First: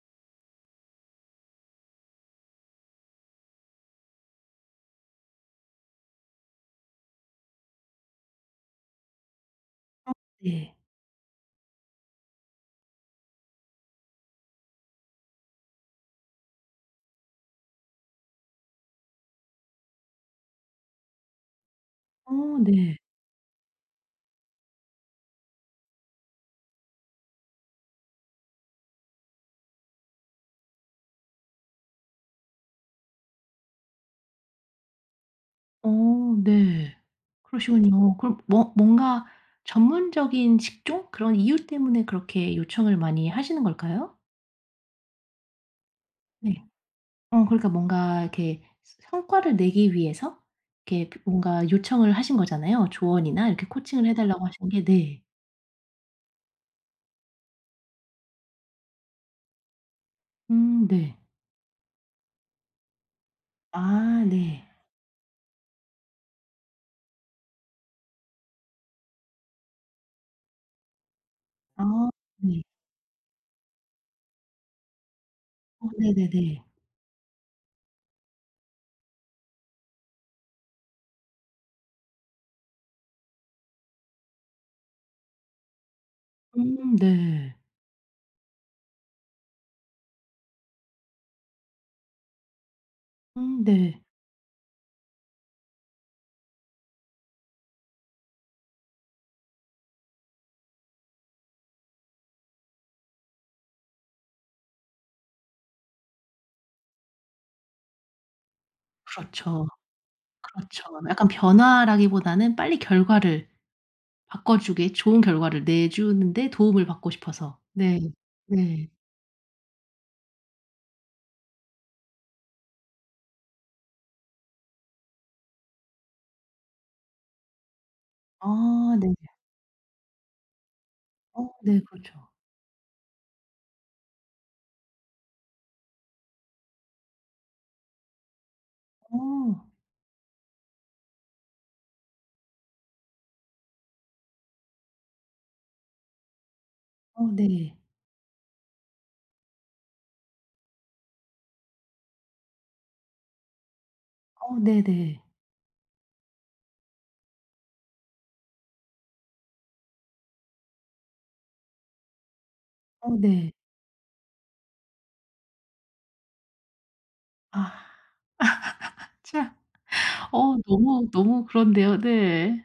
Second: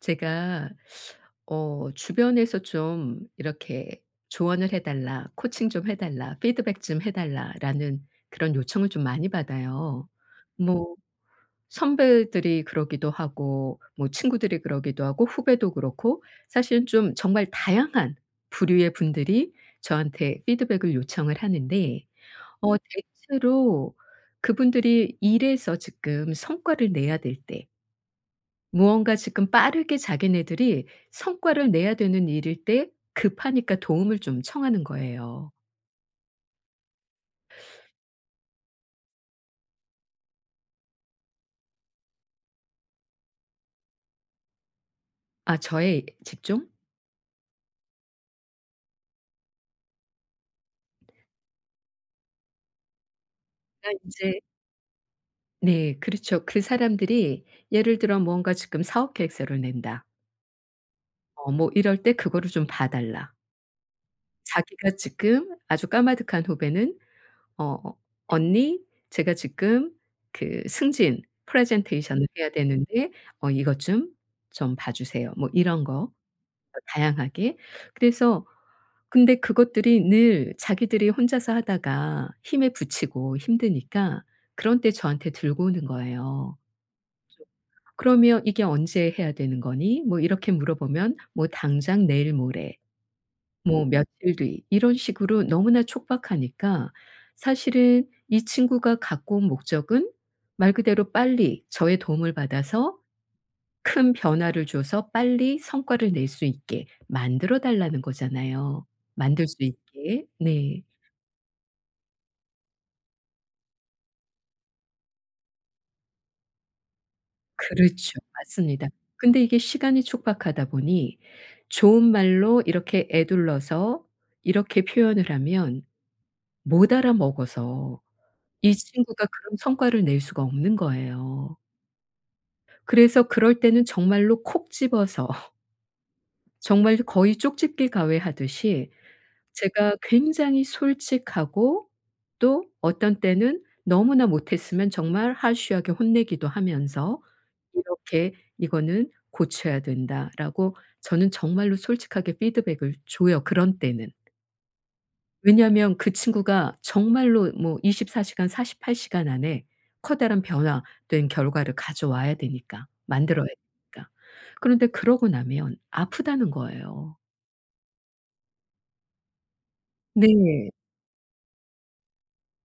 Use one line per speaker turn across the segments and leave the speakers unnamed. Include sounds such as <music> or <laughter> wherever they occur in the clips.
제가 주변에서 좀 이렇게 "조언을 해 달라. 코칭 좀 해 달라. 피드백 좀 해 달라."라는 그런 요청을 좀 많이 받아요.
어 네.
뭐 선배들이 그러기도 하고, 뭐 친구들이 그러기도 하고, 후배도 그렇고, 사실은 좀 정말 다양한 부류의 분들이 저한테 피드백을 요청을 하는데,
어 네.
대체로 그분들이 일에서 지금 성과를 내야 될때, 무언가 지금 빠르게 자기네들이 성과를 내야 되는 일일 때 급하니까 도움을 좀 청하는 거예요.
어 네. 그러시군요. 그럼 뭐 뭔가 전문적인 직종 그런 이유 때문에 그렇게 요청을 많이 하시는 걸까요?
아, 저의
네.
집중?
어 그러니까 뭔가 이렇게 스 성과를 내기 위해서 이렇게 그 뭔가 요청을 하신 거잖아요. 조언이나 이렇게
그러니까
코칭을 해
인제,
달라고 하신 게 네.
네 그렇죠. 그 사람들이 예를 들어 뭔가 지금 사업 계획서를 낸다.
네.
뭐 이럴 때 그거를 좀 봐 달라.
아 네.
자기가 지금 아주 까마득한 후배는 "어 언니, 제가 지금 그 승진
아
프레젠테이션을 해야
네.
되는데 이것 좀, 좀 봐 주세요." 뭐 이런
어
거
네네네.
다양하게. 그래서, 근데 그것들이 늘 자기들이 혼자서 하다가 힘에 부치고 힘드니까 그런 때 저한테 들고 오는 거예요.
네.
"그러면 이게 언제 해야 되는 거니?" 뭐 이렇게 물어보면 뭐 당장 내일 모레, 뭐
네.
며칠 뒤, 이런 식으로 너무나 촉박하니까 사실은 이 친구가 갖고 온 목적은 말 그대로 빨리 저의 도움을 받아서 큰 변화를 줘서 빨리 성과를 낼 수 있게 만들어 달라는 거잖아요. 만들 수
그렇죠.
있게. 네.
그렇죠. 약간 변화라기보다는 빨리 결과를 바꿔주게 좋은 결과를 내주는데 도움을 받고 싶어서. 네.
그렇죠. 맞습니다.
네.
근데 이게 시간이 촉박하다 보니 좋은 말로 이렇게 에둘러서 이렇게 표현을 하면 못 알아먹어서 이
아 네.
친구가 그런 성과를 낼 수가 없는
어
거예요.
네 그렇죠.
그래서 그럴 때는 정말로 콕 집어서 <laughs> 정말 거의 쪽집기 가외하듯이
어.
제가 굉장히 솔직하고, 또 어떤 때는 너무나 못했으면 정말 하소하게 혼내기도 하면서
어 네.
이렇게 "이거는 고쳐야 된다."라고 저는 정말로 솔직하게 피드백을 줘요, 그런 때는.
어 네네.
왜냐하면 그 친구가 정말로 뭐 24시간 시간, 48시간 시간 안에 커다란 변화된 결과를 가져와야 되니까,
어
만들어야
네.
되니까. 그런데 그러고 나면 아프다는 거예요.
아 참. 어
네.
너무, 너무 그런데요. 네.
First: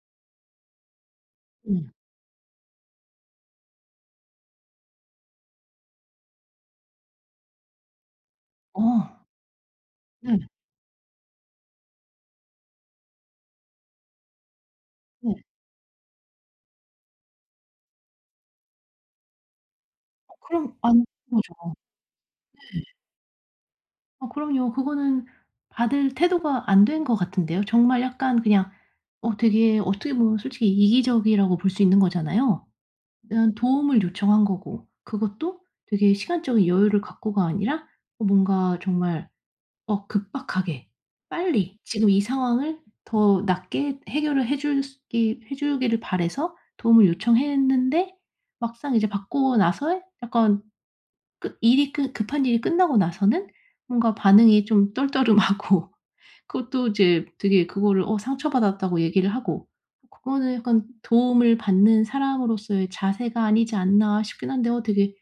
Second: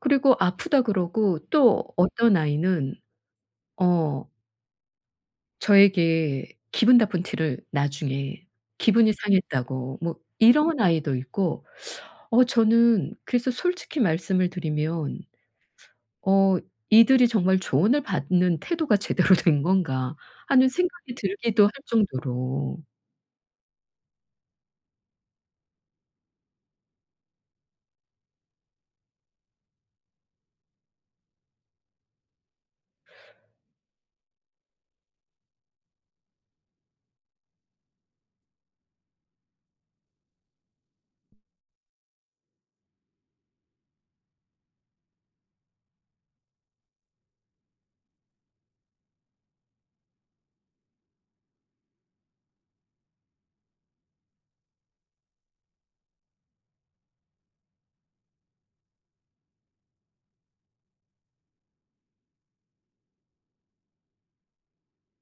그리고 아프다 그러고, 또
네.
어떤 아이는 어 저에게 기분 나쁜 티를 나중에,
어.
기분이 상했다고 뭐
네.
이런 아이도 있고, 저는 그래서 솔직히 말씀을 드리면,
네.
어 '이들이 정말 조언을 받는 태도가 제대로 된 건가.'
어
하는
그럼 안닌
생각이 들기도 할
거죠.
정도로.
네. 어 그럼요. 그거는 받을 태도가 안 된 것 같은데요. 정말 약간 그냥 되게 어떻게 보면 솔직히 이기적이라고 볼 수 있는 거잖아요. 도움을 요청한 거고 그것도 되게 시간적인 여유를 갖고가 아니라 뭔가 정말 급박하게 빨리 지금 이 상황을 더 낫게 해결을 해줄기해 주기를 바래서 도움을 요청했는데 막상 이제 받고 나서 약간 끝 일이 끝 급한 일이 끝나고 나서는 뭔가 반응이 좀 떨떠름하고 그것도 이제 되게 그거를 상처받았다고 얘기를 하고 그거는 약간 도움을 받는 사람으로서의 자세가 아니지 않나 싶긴 한데 되게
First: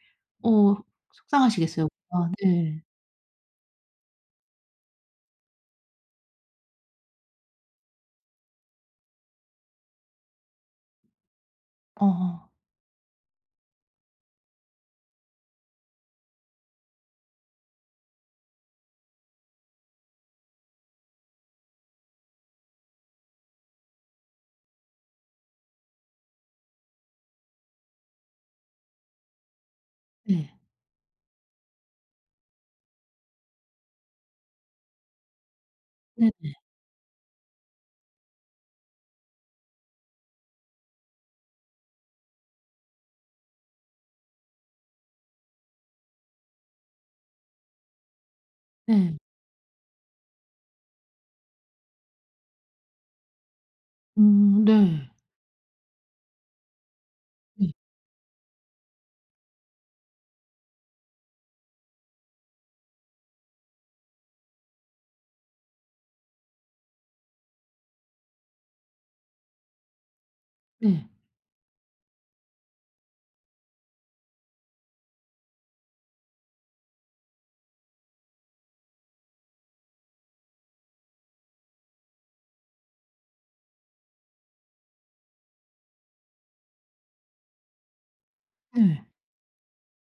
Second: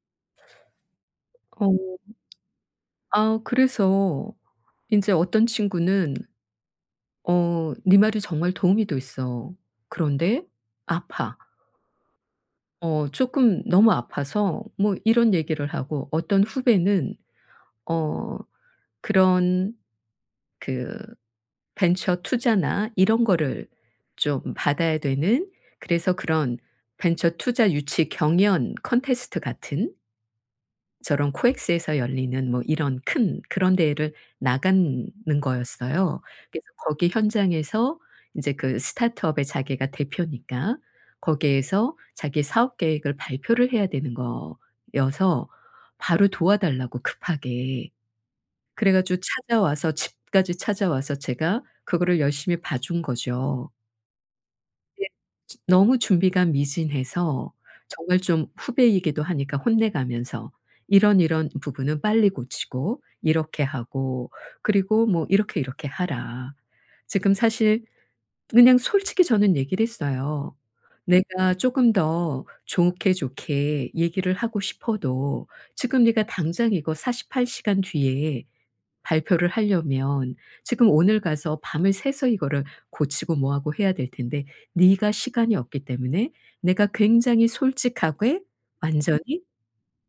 어 속상하시겠어요.
어
아 네.
그래서 이제 어떤 친구는 네 말이 정말 도움이 됐어. 그런데 아파.
어어.
조금 너무 아파서" 뭐 이런 얘기를 하고, 어떤 후배는 어 그런, 그 벤처 투자나 이런 거를 좀 받아야 되는, 그래서 그런 벤처 투자 유치 경연 컨테스트 같은,
네.
저런 코엑스에서 열리는 뭐 이런 큰 그런 대회를 나가는 거였어요.
네네.
그래서 거기 현장에서 인제 그 스타트업의 자기가 대표니까 거기에서 자기 사업 계획을 발표를 해야 되는 거여서 바로 도와달라고, 급하게 그래
네.
가지고 찾아와서, 집까지 찾아와서 제가 그거를 열심히 봐준 거죠. 네.
네.
너무 준비가 미진해서
네.
정말 좀 후배이기도 하니까 혼내가면서, "이런, 이런 부분은 빨리 고치고 이렇게 하고, 그리고 뭐 이렇게, 이렇게 하라." 지금 사실 그냥 솔직히 저는 얘기를 했어요.
네.
"내가 쪼금 더 좋게, 좋게 얘기를 하고 싶어도 지금 네가 당장 이거 48시간 시간 뒤에 발표를 하려면 지금 오늘 가서 밤을 새서 이거를 고치고 뭐 하고 해야 될 텐데, 네가 시간이 없기 때문에 내가 굉장히 솔직하게
네.
"완전히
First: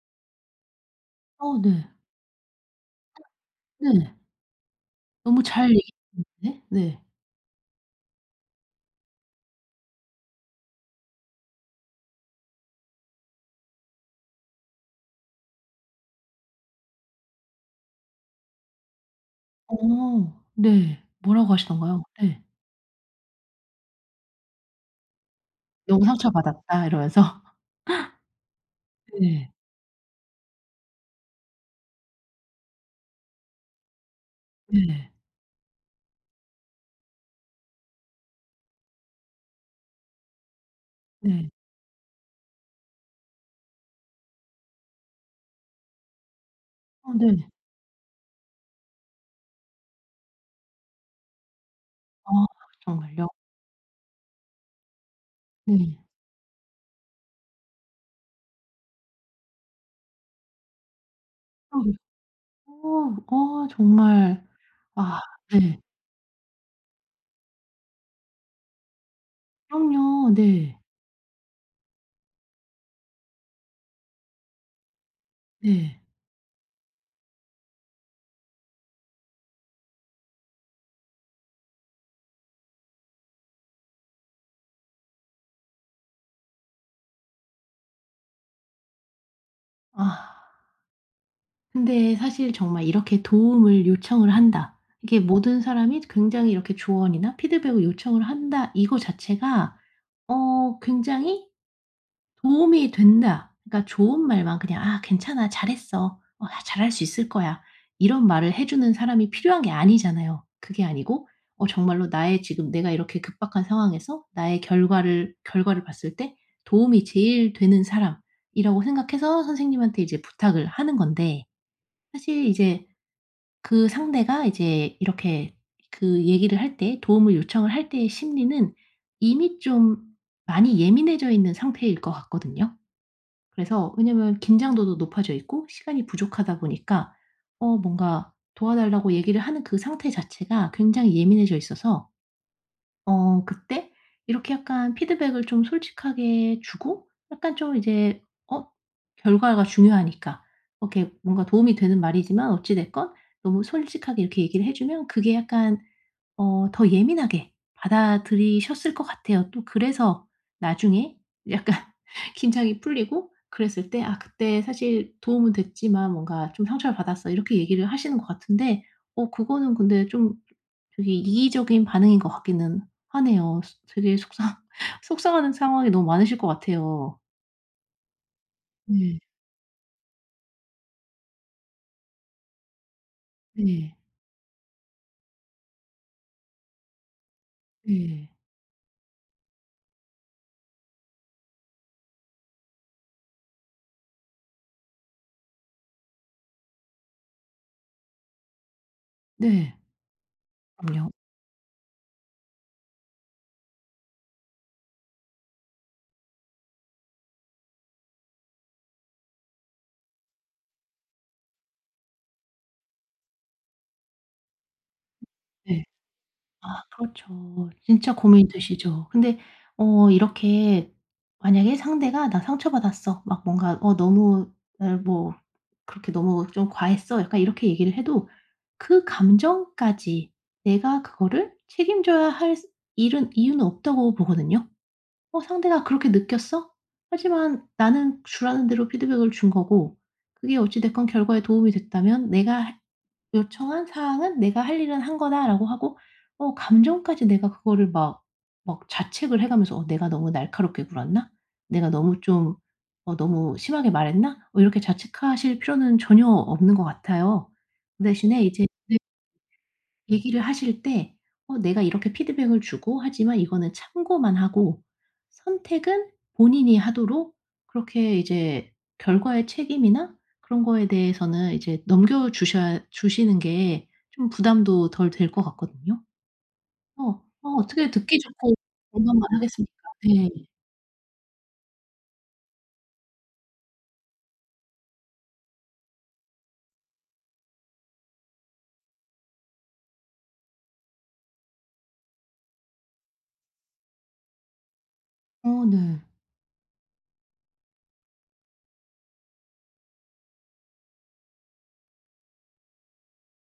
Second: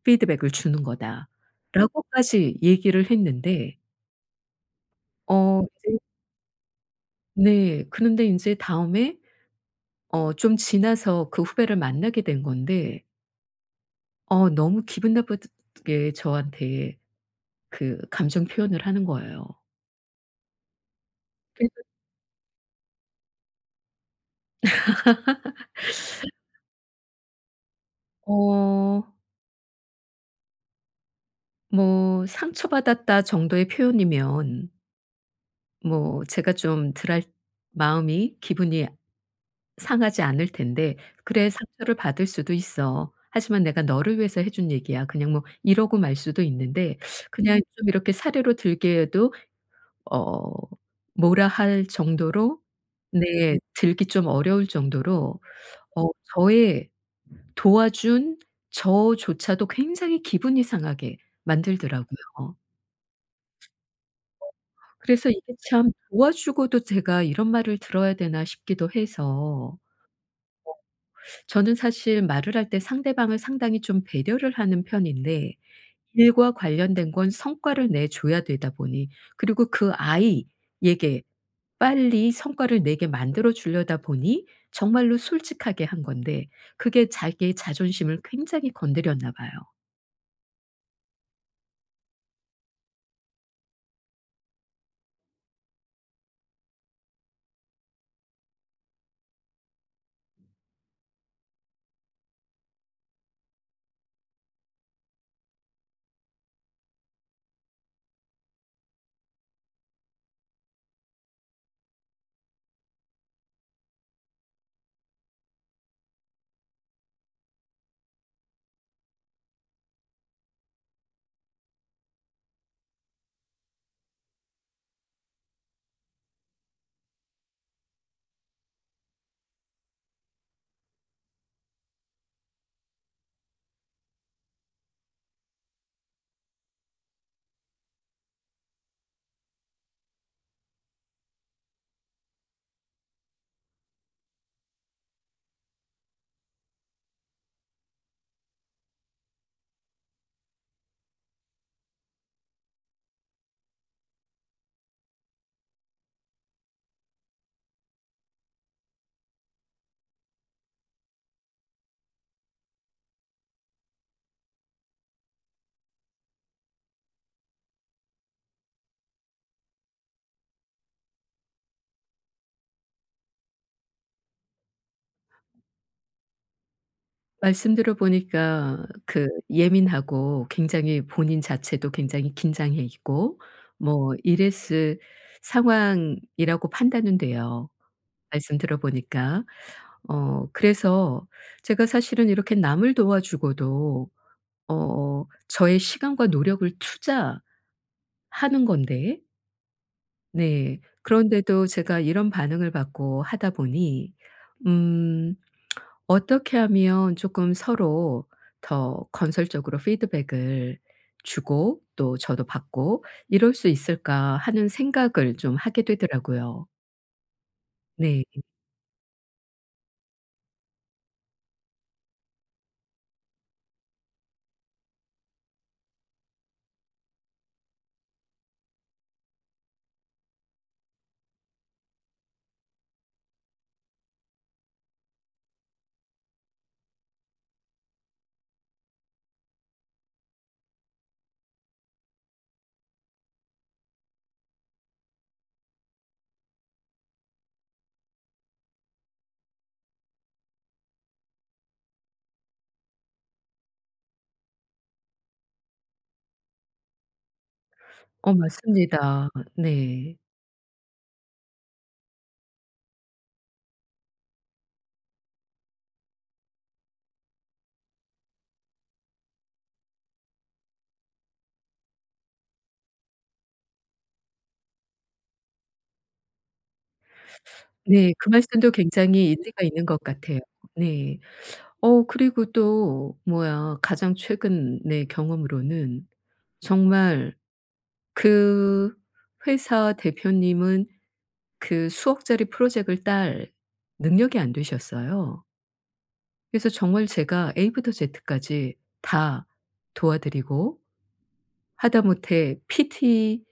피드백을 주는
어 네.
거다."라고까지 얘기를 했는데,
네. 너무 잘 얘기해
이제,
주는데 네.
네. 그런데 인제 다음에 좀 지나서 그 후배를 만나게 된 건데 너무 기분 나쁘게 저한테 그 감정 표현을 하는 거예요.
어 네. 뭐라고
그래서
하시던가요? 네. "너무 상처받았다." 이러면서.
어
<laughs> 네.
뭐 상처받았다 정도의 표현이면
네.
뭐 제가 좀 덜할, 마음이 기분이 상하지 않을 텐데, "그래
네.
상처를 받을 수도 있어. 하지만 내가 너를 위해서 해준 얘기야." 그냥 뭐 이러고 말 수도 있는데,
어 네.
그냥 좀 이렇게 사례로 들게 해도 어 뭐라 할
아
정도로,
정말요?
네 들기 좀 어려울 정도로
네.
어 저의 도와준 저조차도 굉장히 기분이 상하게
그러게요.
만들더라고요.
어. 어 정말 아
그래서 이게
네.
참, 도와주고도 제가 이런 말을 들어야 되나 싶기도 해서.
그럼요. 네.
저는 사실 말을 할 때 상대방을 상당히 좀 배려를 하는 편인데,
네.
일과 관련된 건 성과를 내 줘야 되다 보니, 그리고 그 아이에게 빨리 성과를 내게 만들어 주려다 보니 정말로 솔직하게 한 건데 그게 자기의 자존심을 굉장히 건드렸나 봐요.
아 근데 사실 정말 이렇게 도움을 요청을 한다. 이게 모든 사람이 굉장히 이렇게 조언이나 피드백을 요청을 한다 이거 자체가 굉장히 도움이 된다. 그러니까 좋은 말만 그냥 "아 괜찮아. 잘했어. 어 아 잘할 수 있을 거야." 이런 말을 해 주는 사람이 필요한 게 아니잖아요. 그게 아니고 정말로 나의 지금 내가 이렇게 급박한 상황에서 나의 결과를 봤을 때 도움이 제일 되는 사람이라고 생각해서 선생님한테 이제 부탁을 하는 건데 사실 이제 그 상대가 이제 이렇게 그 얘기를 할 때 도움을 요청을 할 때의 심리는 이미 좀 많이 예민해져 있는 상태일 것 같거든요. 그래서 왜냐면 긴장도도 높아져 있고 시간이 부족하다 보니까 뭔가 도와달라고 얘기를 하는 그 상태 자체가 굉장히 예민해져 있어서 그때 이렇게 약간 피드백을 좀 솔직하게 주고 약간 좀 이제 어 결과가 중요하니까 이렇게 뭔가 도움이 되는 말이지만 어찌 됐건 너무 솔직하게 이렇게 얘기를 해 주면 그게 약간 더 예민하게 받아들이셨을 것 같아요. 또 그래서 나중에 약간 <laughs> 긴장이 풀리고 그랬을 때 "아 그때 사실 도움은 됐지만 뭔가 좀 상처를 받았어." 이렇게 얘기를 하시는 것 같은데 그거는 근데 좀 되게 이기적인 반응인 것 같기는 하네요. 되게 속상 <laughs> 속상하는 상황이 너무 많으실 것 같아요.
말씀 들어보니까
네.
그 예민하고 굉장히 본인 자체도 굉장히 긴장해 있고
네.
뭐 이랬을 상황이라고 판단은 돼요.
네.
말씀 들어보니까. 그래서 제가 사실은 이렇게 남을 도와주고도 저의 시간과 노력을 투자하는 건데,
네.
네
그럼요.
그런데도 제가 이런 반응을 받고 하다 보니 음 어떻게 하면 조금 서로 더 건설적으로 피드백을 주고 또 저도 받고 '이럴 수 있을까.' 하는 생각을 좀 하게
네.
되더라고요.
아 그렇죠. 진짜
네.
고민이 되시죠. 근데 이렇게 만약에 상대가 "나 상처받았어." 막 뭔가 "어 너무 날 뭐 그렇게 너무 좀 과했어." 약간 이렇게 얘기를 해도 그 감정까지 내가 그거를 책임져야 할 일은 이유는 없다고 보거든요. 상대가 "그렇게 느꼈어?" 하지만 나는 주라는 대로 피드백을 준 거고 그게 어찌 됐건 결과에 도움이 됐다면 내가 요청한 사항은 '내가 할 일은 한 거다.'라고 하고 감정까지 내가 그거를 막 자책을 해 가면서 '어 내가 너무 날카롭게 굴었나? 내가 너무 좀 어 너무 심하게 말했나?' 이렇게 자책하실 필요는 전혀 없는 것 같아요. 그 대신에 이제 네.
맞습니다. 네.
얘기를 하실 때 내가 이렇게 피드백을 주고 하지만 이거는 참고만 하고 선택은 본인이 하도록 그렇게 이제 결과의 책임이나 그런 거에 대해서는 이제 넘겨 주셔야 주시는 게 좀 부담도 덜 될 것 같거든요. 어, 어떻게
네.
듣기
그
좋고
말씀도
공감만
굉장히 일리가
하겠습니까?
있는 것
네.
같아요. 네. 그리고 또 뭐야, 가장 최근 내 경험으로는, 정말 그 회사 대표님은 그 수억짜리 프로젝트를 딸 능력이 안 되셨어요.
어 네.
그래서 정말 제가 A부터 Z까지 다 도와드리고 하다못해 PT의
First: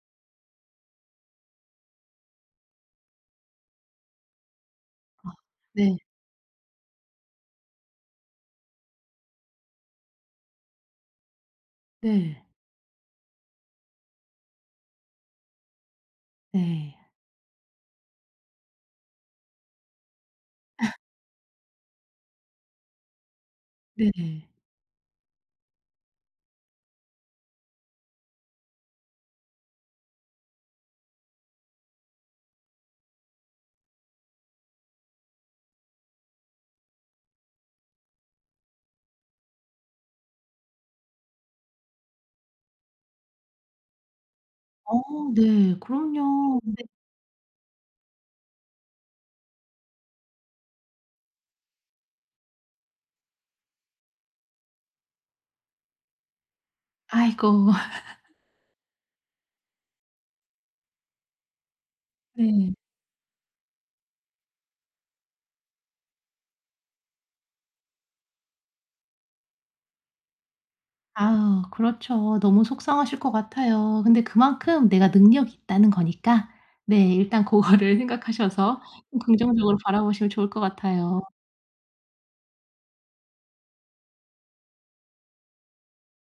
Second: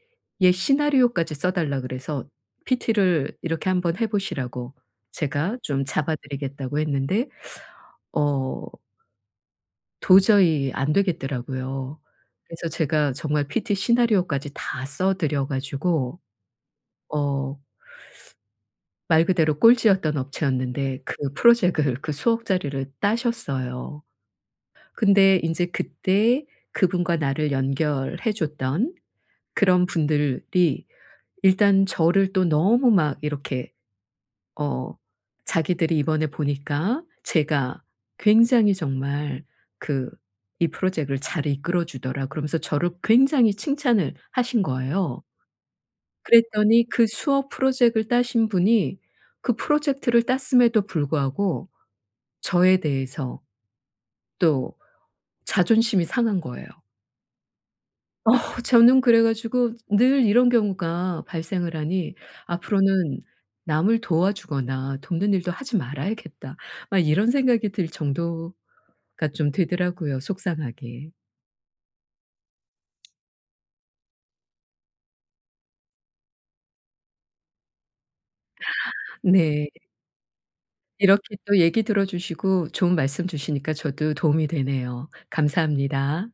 시나리오까지 써 달라 그래서 PT를 "이렇게 한번 해 보시라."고
아
제가 좀
네.
잡아 드리겠다고 했는데 어 도저히 안 되겠더라고요.
네.
그래서 제가 정말 PT 시나리오까지 다 써 드려 가지고,
네.
어 말 그대로 꼴찌였던 업체였는데 그 프로젝트를, 그 수억짜리를 따셨어요.
네.
근데 인제 그때 그분과 나를 연결해 줬던 그런 분들이 일단 저를 또 너무 막 이렇게, 어 자기들이 이번에 보니까 제가 굉장히 정말 그 이 프로젝트를 "잘 이끌어 주더라." 그러면서 저를 굉장히 칭찬을 하신
어
거예요.
네. 그럼요.
그랬더니
네.
그 수업 프로젝트를 따신 분이 그 프로젝트를 땄음에도 불구하고 저에 대해서 또 자존심이 상한 거예요.
아이고. <laughs>
아, 저는 그래 가지고 늘 이런 경우가 발생을 하니
네.
'앞으로는 남을 도와주거나 돕는 일도 하지 말아야겠다.' 막 이런 생각이 들 정도가 좀 되더라고요, 속상하게.
아 그렇죠. 너무 속상하실 것 같아요. 근데 그만큼 내가 능력이 있다는 거니까 네 일단 그거를 <laughs> 생각하셔서 좀
네.
긍정적으로 바라보시면 좋을 것 같아요.
이렇게 또 얘기 들어 주시고 좋은 말씀 주시니까 저도 도움이 되네요. 감사합니다.